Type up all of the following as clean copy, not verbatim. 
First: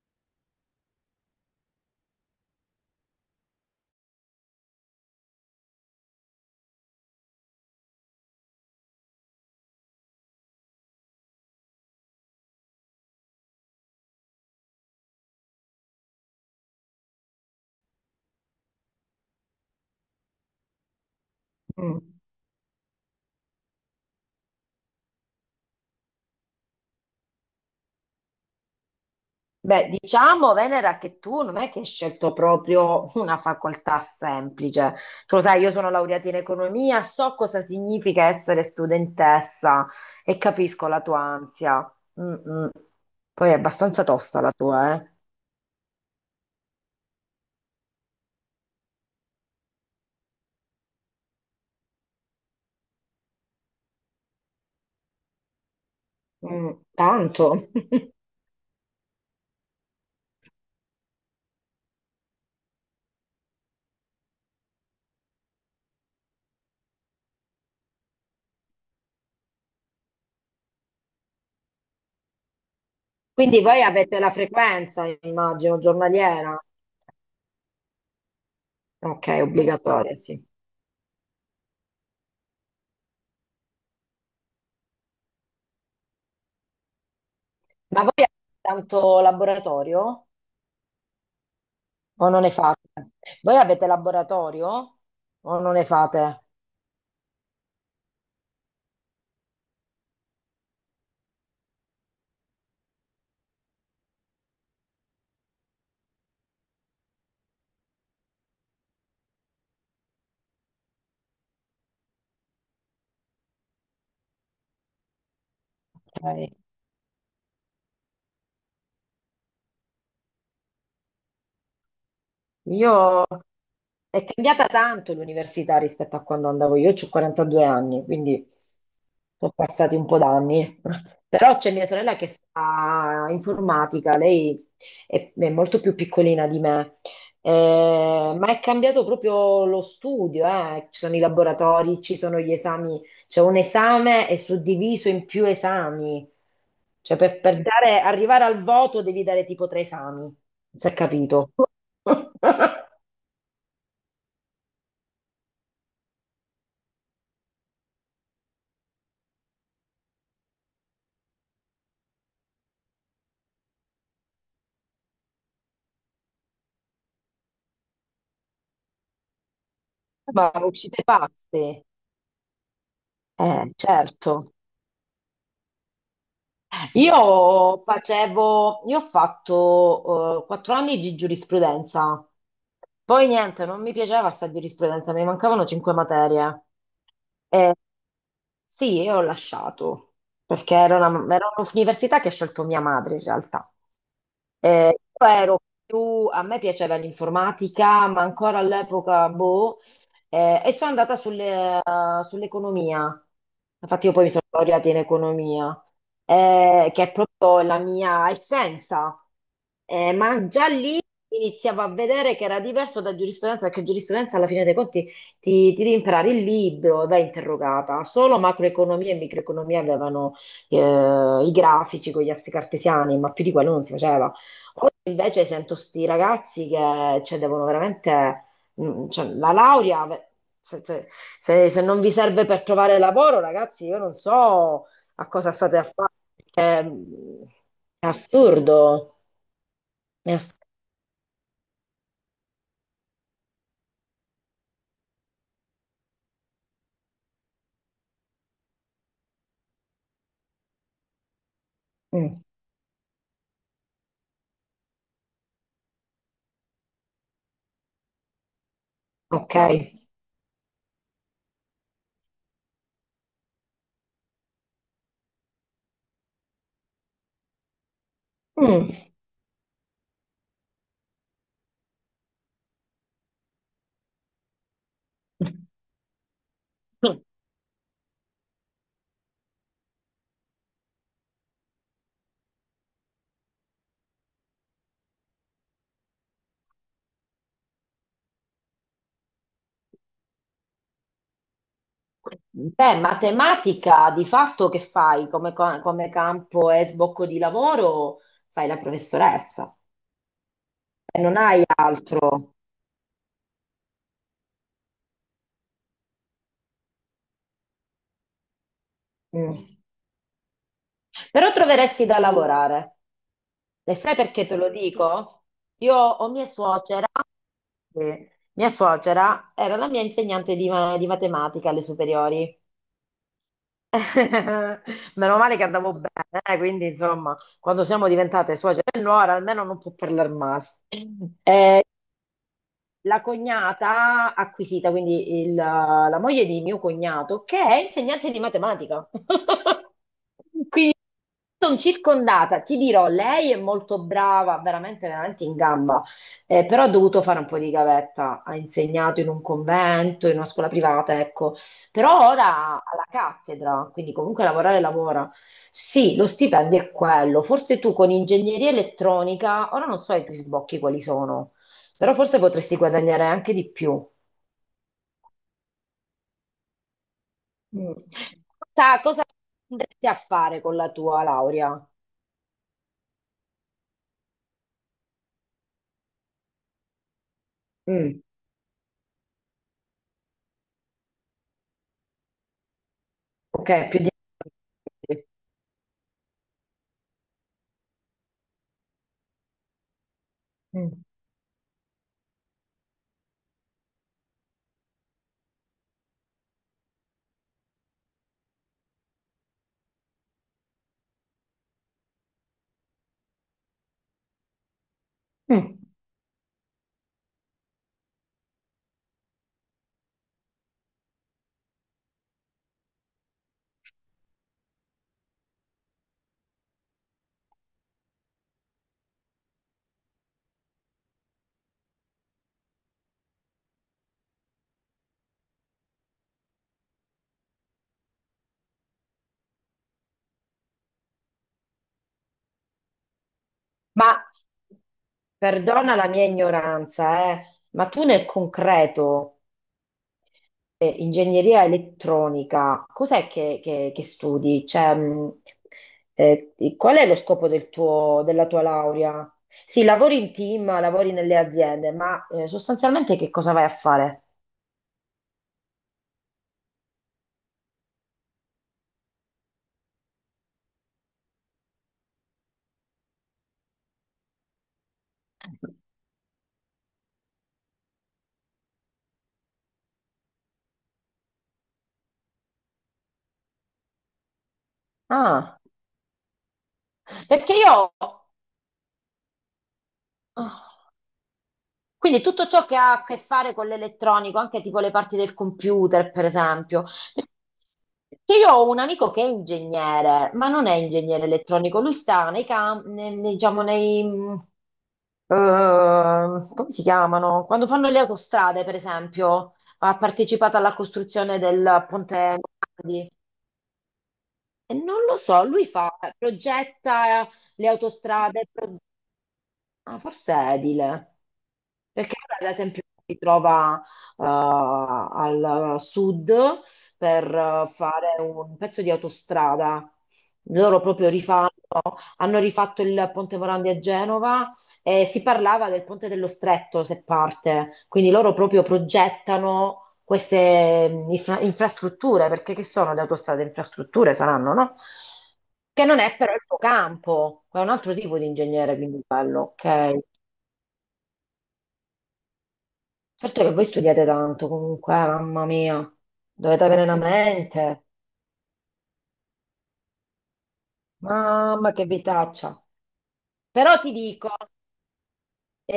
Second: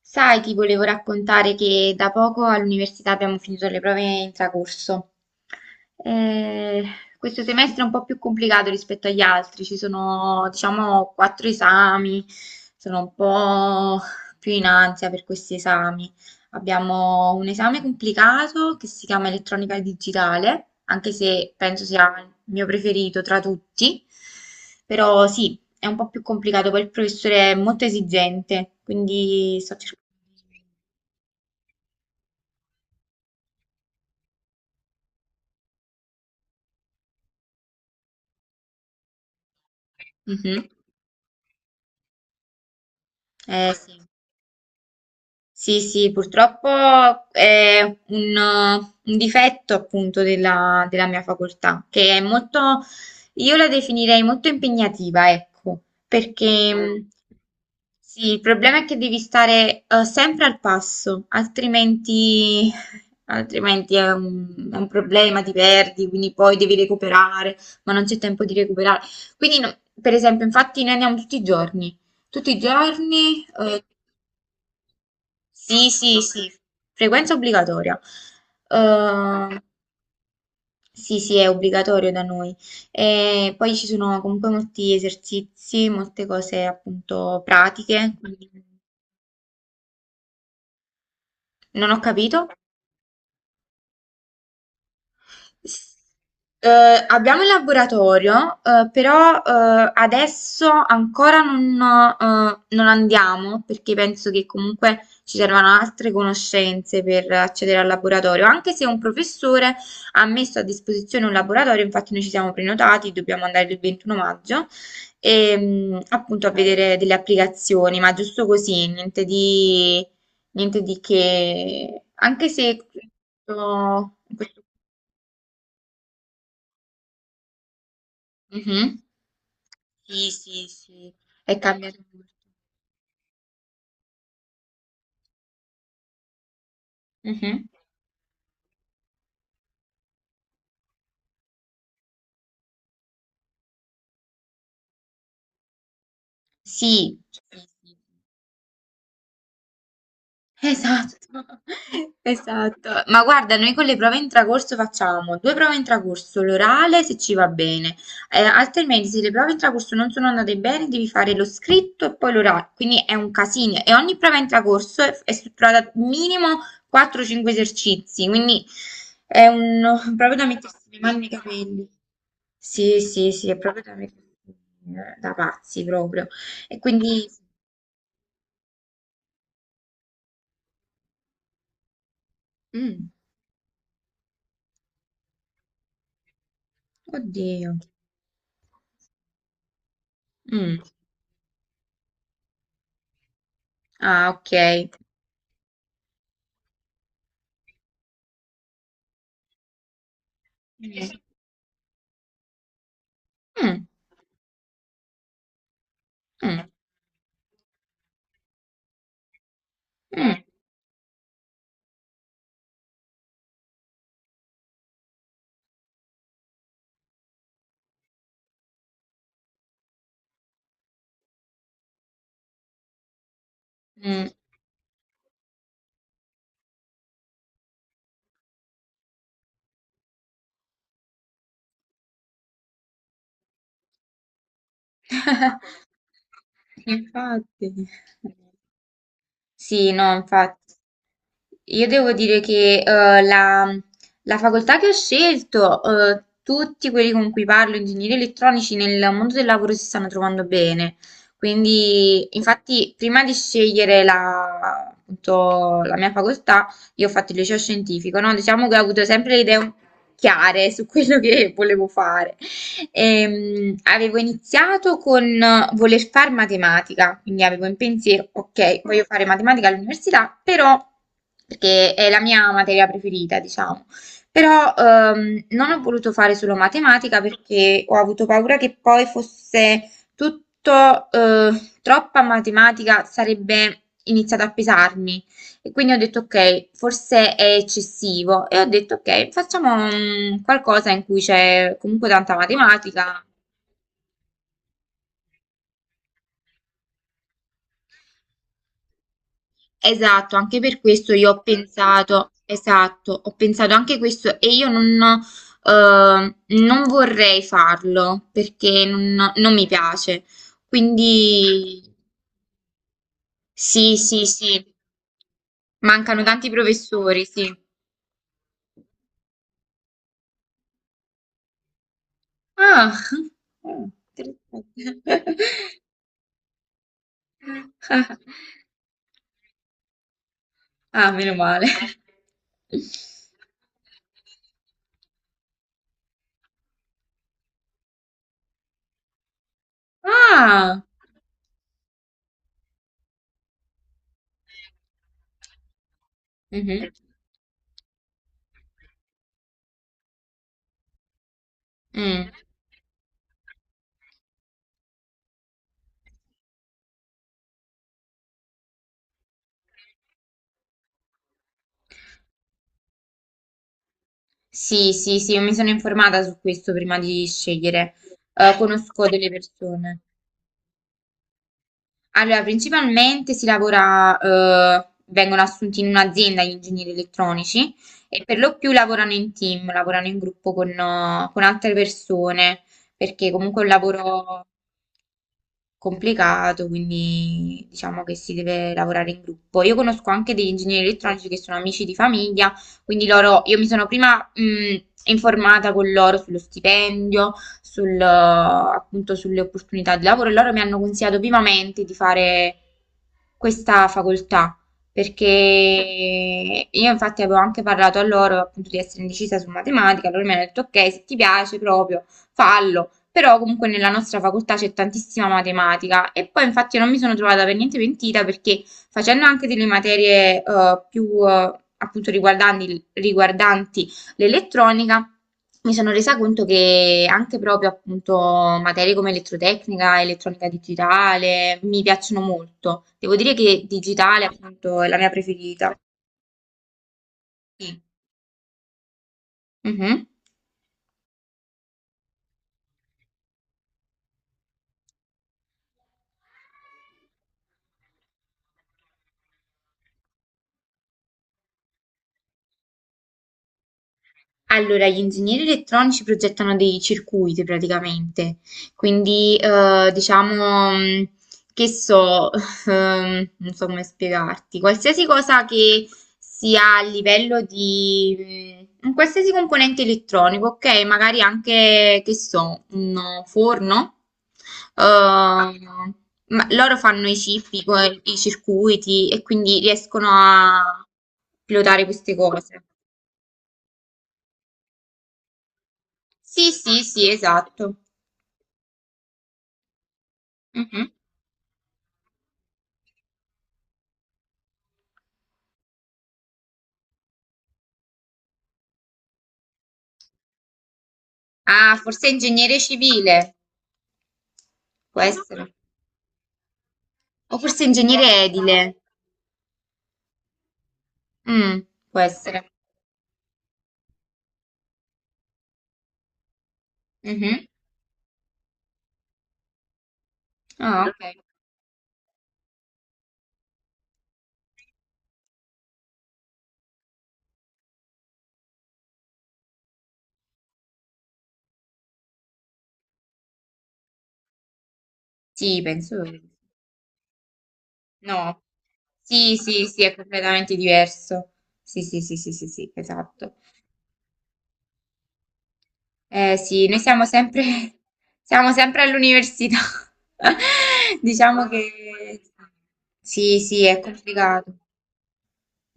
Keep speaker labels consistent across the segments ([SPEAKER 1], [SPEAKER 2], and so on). [SPEAKER 1] Sai, ti volevo raccontare che da poco all'università abbiamo finito le prove intracorso. Eh, Questo semestre è un po' più complicato rispetto agli altri, ci sono, diciamo, quattro esami, sono un po' più in ansia per questi esami. Abbiamo un esame complicato che si chiama elettronica digitale, anche se penso sia
[SPEAKER 2] Mm.
[SPEAKER 1] il mio preferito tra tutti. Però sì, è un po' più complicato, poi il professore è molto esigente, quindi sto
[SPEAKER 2] Beh,
[SPEAKER 1] cercando
[SPEAKER 2] diciamo, Venera, che tu non è che hai scelto proprio una facoltà semplice. Tu lo sai, io sono laureata in economia, so cosa significa essere studentessa
[SPEAKER 1] di...
[SPEAKER 2] e
[SPEAKER 1] Mhm.
[SPEAKER 2] capisco la tua ansia. Mm, mm. Poi è
[SPEAKER 1] Eh sì.
[SPEAKER 2] abbastanza tosta la tua, eh?
[SPEAKER 1] Sì, sì, purtroppo è un, un difetto appunto della mia facoltà, che è molto, io la definirei molto impegnativa, ecco, perché
[SPEAKER 2] Mm, tanto.
[SPEAKER 1] Sì, il problema è che devi stare sempre al passo, altrimenti, altrimenti è è un problema, ti perdi, quindi poi devi recuperare, ma non c'è tempo di recuperare. Quindi, per esempio, infatti noi andiamo tutti i giorni, tutti i giorni.
[SPEAKER 2] Quindi voi avete la frequenza, immagino,
[SPEAKER 1] Sì, sì, sì,
[SPEAKER 2] giornaliera.
[SPEAKER 1] frequenza obbligatoria.
[SPEAKER 2] Ok,
[SPEAKER 1] Eh,
[SPEAKER 2] obbligatoria, sì.
[SPEAKER 1] sì, sì, è obbligatorio da noi. E poi ci sono comunque molti esercizi, molte cose appunto
[SPEAKER 2] Ma voi
[SPEAKER 1] pratiche.
[SPEAKER 2] avete
[SPEAKER 1] Quindi
[SPEAKER 2] tanto laboratorio?
[SPEAKER 1] non ho
[SPEAKER 2] O non
[SPEAKER 1] capito.
[SPEAKER 2] ne fate? Voi avete laboratorio o non ne
[SPEAKER 1] S-
[SPEAKER 2] fate?
[SPEAKER 1] Abbiamo il laboratorio, però adesso ancora non andiamo perché penso che comunque ci servano altre conoscenze per accedere al laboratorio, anche se un professore ha messo a disposizione un laboratorio, infatti noi ci siamo prenotati, dobbiamo andare il 21 maggio e appunto a
[SPEAKER 2] Ok.
[SPEAKER 1] vedere delle applicazioni, ma giusto così, niente di che, anche se in
[SPEAKER 2] Io È
[SPEAKER 1] questo.
[SPEAKER 2] cambiata tanto l'università rispetto a quando andavo io, ho 42 anni, quindi
[SPEAKER 1] Mh-mh.
[SPEAKER 2] sono passati un po'
[SPEAKER 1] Sì, sì,
[SPEAKER 2] d'anni.
[SPEAKER 1] sì,
[SPEAKER 2] Però
[SPEAKER 1] è
[SPEAKER 2] c'è mia
[SPEAKER 1] cambiato
[SPEAKER 2] sorella
[SPEAKER 1] molto.
[SPEAKER 2] che fa informatica, lei è molto più piccolina di me.
[SPEAKER 1] Mh-mh.
[SPEAKER 2] Ma è cambiato proprio lo studio, eh. Ci sono i laboratori, ci sono gli esami, c'è un esame è suddiviso in più esami, cioè
[SPEAKER 1] Sì, sì,
[SPEAKER 2] per, per
[SPEAKER 1] sì.
[SPEAKER 2] dare- arrivare al voto devi dare tipo tre esami, non si è capito.
[SPEAKER 1] Esatto, esatto. Ma guarda, noi con le prove intracorso facciamo due prove intracorso, l'orale se ci va bene, altrimenti se le prove intracorso non sono andate bene devi fare lo scritto e poi l'orale, quindi è un casino e ogni prova intracorso è strutturata minimo quattro o cinque esercizi, quindi è un proprio da
[SPEAKER 2] Ma
[SPEAKER 1] mettersi le
[SPEAKER 2] uscite
[SPEAKER 1] mani nei
[SPEAKER 2] pazze,
[SPEAKER 1] capelli. Sì, sì, sì, è proprio
[SPEAKER 2] certo.
[SPEAKER 1] da pazzi proprio. E quindi,
[SPEAKER 2] Io ho fatto 4 anni di giurisprudenza,
[SPEAKER 1] mm,
[SPEAKER 2] poi niente, non mi piaceva sta giurisprudenza, mi mancavano 5 materie.
[SPEAKER 1] oddio.
[SPEAKER 2] Eh, Sì, io ho lasciato, perché
[SPEAKER 1] Mm.
[SPEAKER 2] era un'università che ha scelto mia madre in realtà.
[SPEAKER 1] Ah, ok.
[SPEAKER 2] Io ero più, a me piaceva l'informatica, ma ancora all'epoca, boh, e sono andata
[SPEAKER 1] Mm,
[SPEAKER 2] sulle- eh, sull'economia.
[SPEAKER 1] mm,
[SPEAKER 2] Infatti io poi mi sono laureata in economia,
[SPEAKER 1] mm,
[SPEAKER 2] che è proprio la mia essenza.
[SPEAKER 1] mm,
[SPEAKER 2] Ma già lì iniziavo a vedere che era diverso da giurisprudenza, perché giurisprudenza alla fine dei conti ti devi imparare il libro, vai interrogata. Solo macroeconomia e microeconomia avevano eh, i grafici con gli assi cartesiani, ma più di quello non si
[SPEAKER 1] mm.
[SPEAKER 2] faceva. Oggi invece sento sti ragazzi che cioè, devono veramente... mm, cioè, la laurea, se, se- se non vi serve per trovare lavoro, ragazzi, io non so a cosa state a fare. Perché, mm,
[SPEAKER 1] Infatti.
[SPEAKER 2] è, assurdo.
[SPEAKER 1] Sì, no,
[SPEAKER 2] È ass-
[SPEAKER 1] infatti. Io devo dire che la facoltà che ho scelto, tutti quelli con cui parlo, ingegneri elettronici, nel mondo del lavoro si stanno trovando bene. Quindi,
[SPEAKER 2] mm,
[SPEAKER 1] infatti, prima di scegliere la, appunto, la mia facoltà, io ho fatto il liceo scientifico, no? Diciamo che ho avuto sempre le
[SPEAKER 2] ok.
[SPEAKER 1] idee chiare su quello che volevo fare. Avevo iniziato con voler fare matematica, quindi avevo in pensiero, ok,
[SPEAKER 2] Mm.
[SPEAKER 1] voglio fare matematica all'università, però, perché è la mia materia preferita, diciamo, però non ho voluto fare solo matematica perché ho avuto paura che poi fosse tutto troppa matematica, sarebbe iniziato a pesarmi. E quindi ho detto ok, forse è eccessivo e ho detto ok, facciamo mm, qualcosa in cui c'è comunque tanta
[SPEAKER 2] Beh,
[SPEAKER 1] matematica.
[SPEAKER 2] matematica di fatto che fai come, come campo e sbocco di lavoro? Fai la professoressa
[SPEAKER 1] Esatto, anche per questo
[SPEAKER 2] e
[SPEAKER 1] io
[SPEAKER 2] non
[SPEAKER 1] ho
[SPEAKER 2] hai altro.
[SPEAKER 1] pensato, esatto, ho pensato anche questo e io non, non vorrei farlo perché non mi
[SPEAKER 2] Mm.
[SPEAKER 1] piace.
[SPEAKER 2] Però
[SPEAKER 1] Quindi
[SPEAKER 2] troveresti da lavorare. E
[SPEAKER 1] sì,
[SPEAKER 2] sai
[SPEAKER 1] sì,
[SPEAKER 2] perché
[SPEAKER 1] sì,
[SPEAKER 2] te lo dico? Io
[SPEAKER 1] mancano
[SPEAKER 2] ho mia
[SPEAKER 1] tanti
[SPEAKER 2] suocera.
[SPEAKER 1] professori, sì.
[SPEAKER 2] Sì. Mia suocera era la mia insegnante di matematica alle superiori.
[SPEAKER 1] Ah, interessante.
[SPEAKER 2] Meno male che andavo bene, quindi insomma, quando siamo diventate suocera e nuora, almeno non può parlare male.
[SPEAKER 1] Ah, meno male.
[SPEAKER 2] La cognata acquisita, quindi la moglie di mio cognato, che è insegnante di matematica.
[SPEAKER 1] Ah!
[SPEAKER 2] Quindi sono circondata, ti dirò, lei è molto brava, veramente, veramente in gamba, però ha
[SPEAKER 1] Mhm.
[SPEAKER 2] dovuto fare un po' di gavetta, ha insegnato in un convento, in una scuola privata, ecco, però
[SPEAKER 1] Mm.
[SPEAKER 2] ora alla cattedra, quindi comunque lavorare lavora. Sì, lo stipendio è quello, forse tu con ingegneria elettronica, ora non so i tuoi sbocchi quali sono, però forse potresti guadagnare anche di più.
[SPEAKER 1] Sì, sì, sì, io mi sono informata su questo prima di
[SPEAKER 2] Mm.
[SPEAKER 1] scegliere. Conosco
[SPEAKER 2] Cosa
[SPEAKER 1] delle persone.
[SPEAKER 2] andresti a fare con la tua laurea?
[SPEAKER 1] Allora, principalmente si lavora, vengono assunti in un'azienda gli ingegneri elettronici
[SPEAKER 2] Mm,
[SPEAKER 1] e per lo più lavorano in team, lavorano in gruppo con altre persone, perché comunque è un
[SPEAKER 2] ok, più di...
[SPEAKER 1] lavoro complicato, quindi diciamo che si deve lavorare in gruppo. Io conosco anche degli ingegneri
[SPEAKER 2] Mm.
[SPEAKER 1] elettronici che sono amici di famiglia, quindi loro, io mi sono prima informata con loro sullo stipendio, appunto sulle opportunità di lavoro e loro mi hanno consigliato vivamente di fare questa facoltà. Perché
[SPEAKER 2] Mm.
[SPEAKER 1] io infatti avevo anche parlato a loro appunto di essere indecisa su matematica, loro mi hanno detto ok, se ti piace proprio fallo, però comunque nella nostra facoltà c'è tantissima matematica e poi infatti non mi sono trovata per niente pentita perché facendo anche delle materie più appunto riguardanti l'elettronica mi sono resa conto che anche proprio appunto materie come elettrotecnica, elettronica digitale mi piacciono molto. Devo dire che
[SPEAKER 2] Ma
[SPEAKER 1] digitale appunto è la mia preferita.
[SPEAKER 2] perdona la mia ignoranza,
[SPEAKER 1] Sì.
[SPEAKER 2] ma tu nel concreto,
[SPEAKER 1] Mhm.
[SPEAKER 2] ingegneria elettronica, cos'è che studi? Cioè, qual è lo scopo della tua laurea? Sì, lavori in team, lavori nelle aziende, ma sostanzialmente che cosa vai a fare?
[SPEAKER 1] Allora, gli ingegneri elettronici progettano dei circuiti praticamente, quindi diciamo che so, non so come spiegarti, qualsiasi cosa che sia a livello di un qualsiasi componente elettronico, ok? Magari anche, che so, un forno,
[SPEAKER 2] Ah,
[SPEAKER 1] ehm, ma loro fanno i chip,
[SPEAKER 2] perché io.
[SPEAKER 1] i circuiti e quindi riescono a
[SPEAKER 2] Ah.
[SPEAKER 1] pilotare queste
[SPEAKER 2] Quindi tutto
[SPEAKER 1] cose.
[SPEAKER 2] ciò che ha a che fare con l'elettronico, anche tipo le parti del computer, per
[SPEAKER 1] Sì, sì,
[SPEAKER 2] esempio.
[SPEAKER 1] sì, esatto.
[SPEAKER 2] Perché io ho un amico che è ingegnere, ma non è
[SPEAKER 1] Mhm.
[SPEAKER 2] ingegnere elettronico, lui sta nei campi, diciamo, nei, eh, come si chiamano? Quando fanno le autostrade, per esempio, ha partecipato alla costruzione
[SPEAKER 1] Ah,
[SPEAKER 2] del
[SPEAKER 1] forse
[SPEAKER 2] ponte
[SPEAKER 1] ingegnere
[SPEAKER 2] Morandi.
[SPEAKER 1] civile,
[SPEAKER 2] E
[SPEAKER 1] può
[SPEAKER 2] non lo so,
[SPEAKER 1] essere.
[SPEAKER 2] lui fa, progetta
[SPEAKER 1] O forse
[SPEAKER 2] le
[SPEAKER 1] ingegnere
[SPEAKER 2] autostrade.
[SPEAKER 1] edile.
[SPEAKER 2] Ah, forse è edile,
[SPEAKER 1] Mm, può
[SPEAKER 2] perché
[SPEAKER 1] essere.
[SPEAKER 2] ora, ad esempio si trova al sud per
[SPEAKER 1] Mhm.
[SPEAKER 2] fare un pezzo di autostrada. Loro
[SPEAKER 1] Ah,
[SPEAKER 2] proprio
[SPEAKER 1] ok.
[SPEAKER 2] rifanno, hanno rifatto il Ponte Morandi a Genova e si parlava del Ponte dello Stretto, se parte. Quindi loro proprio progettano queste infrastrutture, perché che sono le autostrade? Infrastrutture saranno, no?
[SPEAKER 1] Sì,
[SPEAKER 2] Che non
[SPEAKER 1] penso.
[SPEAKER 2] è però il tuo campo, è un altro tipo di
[SPEAKER 1] No.
[SPEAKER 2] ingegnere, quindi
[SPEAKER 1] Sì,
[SPEAKER 2] bello,
[SPEAKER 1] sì, sì,
[SPEAKER 2] ok?
[SPEAKER 1] è completamente diverso. Sì, sì, sì, sì, sì, sì, esatto.
[SPEAKER 2] Certo che voi studiate tanto comunque, mamma mia, dovete
[SPEAKER 1] Sì, noi
[SPEAKER 2] avere una
[SPEAKER 1] siamo sempre,
[SPEAKER 2] mente,
[SPEAKER 1] siamo sempre all'università. Diciamo
[SPEAKER 2] mamma che
[SPEAKER 1] che
[SPEAKER 2] vitaccia.
[SPEAKER 1] sì, sì,
[SPEAKER 2] Però
[SPEAKER 1] è
[SPEAKER 2] ti dico,
[SPEAKER 1] complicato.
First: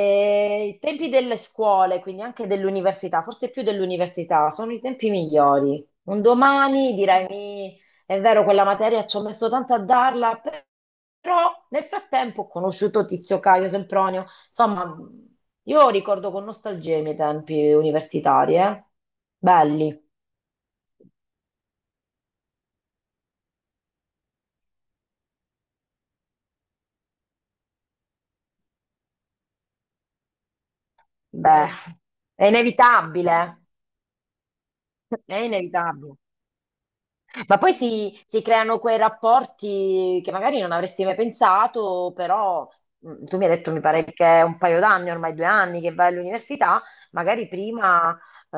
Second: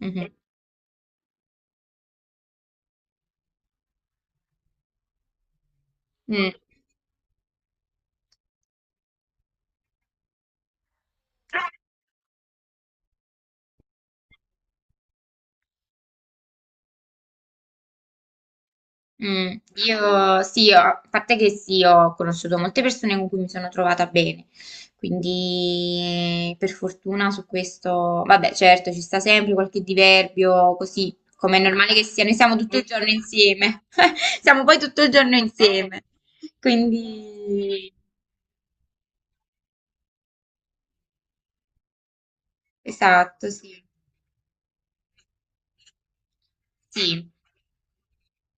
[SPEAKER 1] Mhm.
[SPEAKER 2] i tempi delle scuole, quindi anche dell'università, forse più dell'università, sono i tempi migliori. Un
[SPEAKER 1] Mm.
[SPEAKER 2] domani direi, è vero, quella materia ci ho messo tanto a darla, però nel frattempo ho conosciuto Tizio Caio Sempronio". Insomma, io ricordo con nostalgia i miei tempi universitari, eh?
[SPEAKER 1] Mm,
[SPEAKER 2] Belli.
[SPEAKER 1] io sì, a parte che sì, ho conosciuto molte persone con cui mi sono trovata bene, quindi per fortuna su questo, vabbè, certo, ci sta sempre qualche diverbio, così come è
[SPEAKER 2] Beh,
[SPEAKER 1] normale che sia, noi
[SPEAKER 2] è
[SPEAKER 1] siamo tutto il giorno
[SPEAKER 2] inevitabile,
[SPEAKER 1] insieme, siamo poi tutto il
[SPEAKER 2] è
[SPEAKER 1] giorno insieme,
[SPEAKER 2] inevitabile. Ma poi
[SPEAKER 1] quindi
[SPEAKER 2] si creano quei rapporti che magari non avresti mai pensato, però tu mi
[SPEAKER 1] esatto,
[SPEAKER 2] hai detto, mi
[SPEAKER 1] sì,
[SPEAKER 2] pare che è un paio d'anni, ormai 2 anni che vai all'università,
[SPEAKER 1] sì,
[SPEAKER 2] magari prima eh,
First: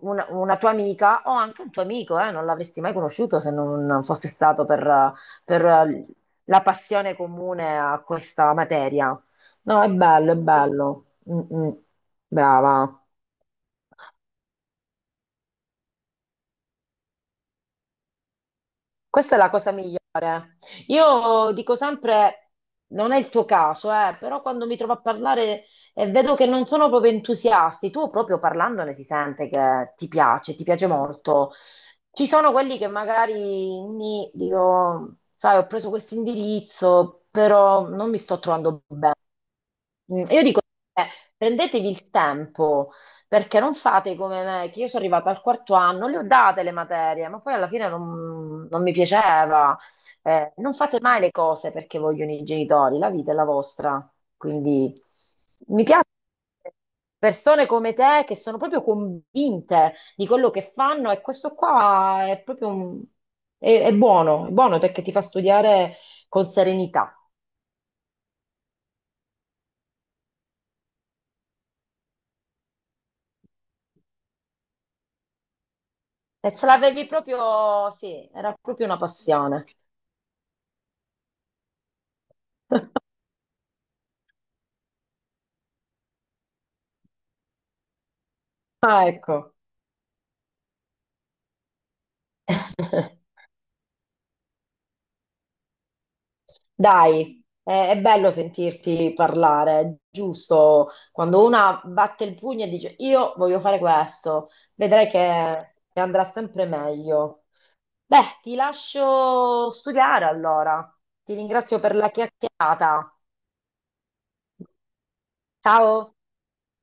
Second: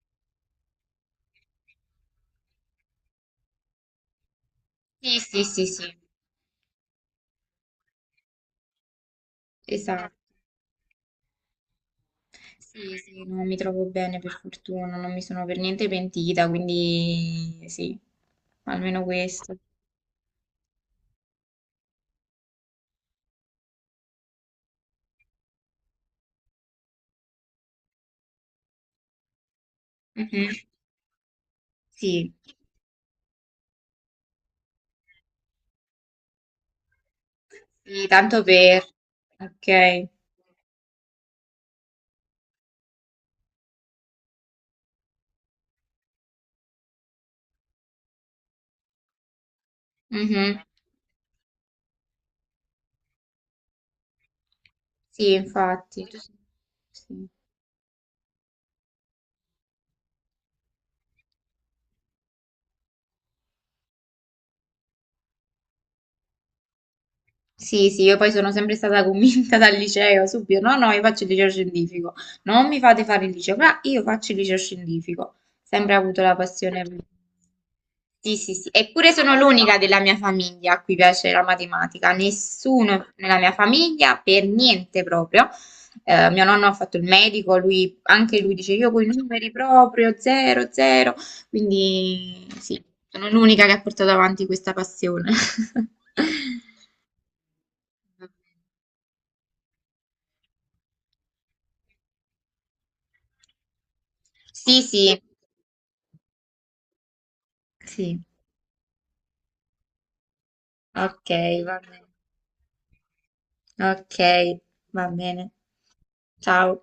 [SPEAKER 2] una tua amica o anche un tuo amico, non l'avresti mai conosciuto se non fosse stato
[SPEAKER 1] sì, sì, sì, sì,
[SPEAKER 2] per la passione comune a questa materia. No, è
[SPEAKER 1] esatto.
[SPEAKER 2] bello, è bello. Mm, mm.
[SPEAKER 1] Sì,
[SPEAKER 2] Brava.
[SPEAKER 1] sì, non mi trovo bene per fortuna, non mi sono per niente pentita, quindi sì, almeno
[SPEAKER 2] Questa è la
[SPEAKER 1] questo.
[SPEAKER 2] cosa. Io dico sempre, non è il tuo caso, però quando mi trovo a parlare e vedo che non sono proprio entusiasti, tu proprio parlandone si sente che
[SPEAKER 1] Mhm.
[SPEAKER 2] ti piace molto. Ci
[SPEAKER 1] Sì,
[SPEAKER 2] sono quelli che magari dico, sai, ho preso questo indirizzo, però
[SPEAKER 1] sì,
[SPEAKER 2] non mi sto
[SPEAKER 1] tanto
[SPEAKER 2] trovando.
[SPEAKER 1] per. Ok.
[SPEAKER 2] Mm, io dico, eh, prendetevi il tempo, perché non fate come me, che io sono arrivata al 4° anno, le ho date le materie, ma poi alla fine non, non mi piaceva.
[SPEAKER 1] Mhm.
[SPEAKER 2] Non fate mai le cose perché vogliono i genitori, la vita è la vostra. Quindi
[SPEAKER 1] Sì,
[SPEAKER 2] mi piace
[SPEAKER 1] infatti. Sì.
[SPEAKER 2] persone come te che sono proprio convinte di quello che fanno e questo qua è proprio un- è buono perché ti fa studiare con serenità.
[SPEAKER 1] Sì, sì, io poi sono sempre stata convinta dal liceo, subito, no, no, io faccio il liceo scientifico, non mi fate fare il liceo, ma io faccio il liceo scientifico, sempre avuto la
[SPEAKER 2] E ce
[SPEAKER 1] passione.
[SPEAKER 2] l'avevi proprio, sì,
[SPEAKER 1] Sì,
[SPEAKER 2] era
[SPEAKER 1] sì, sì,
[SPEAKER 2] proprio una
[SPEAKER 1] eppure sono
[SPEAKER 2] passione.
[SPEAKER 1] l'unica della mia famiglia a cui piace la matematica, nessuno nella mia famiglia, per niente proprio. Mio nonno ha fatto il medico, lui, anche lui dice io con i
[SPEAKER 2] Ah,
[SPEAKER 1] numeri
[SPEAKER 2] ecco.
[SPEAKER 1] proprio, zero, zero, quindi sì, sono l'unica che ha portato avanti questa passione.
[SPEAKER 2] Dai, è bello sentirti parlare, è giusto. Quando una batte il pugno e dice io voglio fare questo,
[SPEAKER 1] Sì,
[SPEAKER 2] vedrai
[SPEAKER 1] sì,
[SPEAKER 2] che andrà sempre meglio.
[SPEAKER 1] sì,
[SPEAKER 2] Beh, ti lascio studiare allora.
[SPEAKER 1] ok,
[SPEAKER 2] Ti
[SPEAKER 1] va
[SPEAKER 2] ringrazio per
[SPEAKER 1] bene.
[SPEAKER 2] la chiacchierata.
[SPEAKER 1] Ok, va bene.
[SPEAKER 2] Ciao.
[SPEAKER 1] Ciao.